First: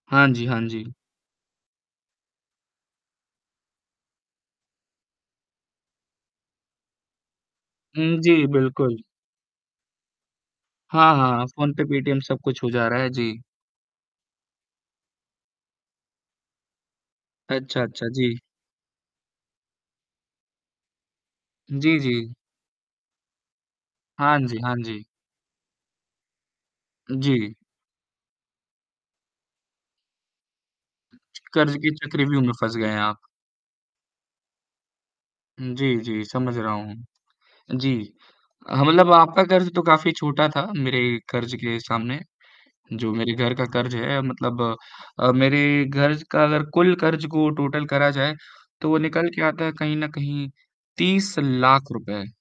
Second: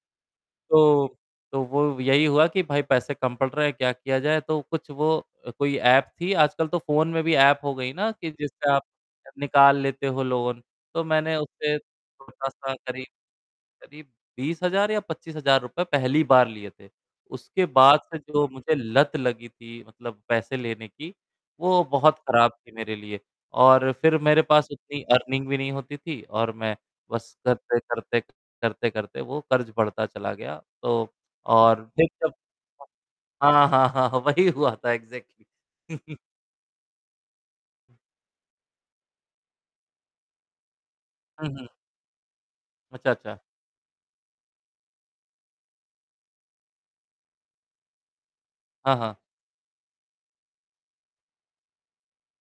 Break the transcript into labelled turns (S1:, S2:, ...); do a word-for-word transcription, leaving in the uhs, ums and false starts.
S1: हाँ जी, हाँ जी।
S2: तो तो वो यही हुआ कि भाई पैसे कम पड़ रहे हैं, क्या किया जाए? तो कुछ वो अ, कोई ऐप थी, आजकल तो फ़ोन में भी ऐप हो गई ना
S1: हुँ,
S2: कि
S1: जी,
S2: जिससे आप
S1: बिल्कुल।
S2: निकाल लेते हो लोन। तो
S1: हाँ, हाँ,
S2: मैंने
S1: हाँ
S2: उससे
S1: फ़ोनपे, पेटीएम सब कुछ हो
S2: थोड़ा-सा
S1: जा रहा
S2: करीब,
S1: है। जी।
S2: करीब बीस हज़ार या पचीस हज़ार रुपए पहली बार लिए थे, उसके
S1: अच्छा,
S2: बाद
S1: अच्छा,
S2: से
S1: जी।
S2: जो मुझे लत लगी थी मतलब पैसे लेने की, वो
S1: जी,
S2: बहुत
S1: जी।
S2: खराब थी मेरे लिए। और फ़िर
S1: हाँ
S2: मेरे
S1: जी,
S2: पास
S1: हाँ
S2: उतनी
S1: जी।
S2: अर्निंग भी नहीं होती थी और मैं बस
S1: जी।
S2: करते-करते करते-करते वो क़र्ज़ बढ़ता चला गया। तो
S1: क़र्ज़
S2: और
S1: के
S2: फ़िर जब
S1: चक्रव्यूह में फँस गए हैं आप।
S2: हाँ, हाँ। हाँ, वही हुआ था एक्ज़ेक्टली।
S1: हुँ, जी, जी समझ रहा हूँ। जी, हाँ मतलब आपका क़र्ज़ तो काफ़ी छोटा था मेरे
S2: हुँ,
S1: क़र्ज़
S2: हुँ।
S1: के सामने,
S2: अच्छा,
S1: जो मेरे
S2: अच्छा।
S1: घर का क़र्ज़ है मतलब अ, मेरे घर का, अगर कुल क़र्ज़ को टोटल करा जाए। तो
S2: हाँ,
S1: वो
S2: हाँ।
S1: निकल के आता है कहीं न कहीं तीस लाख रुपए।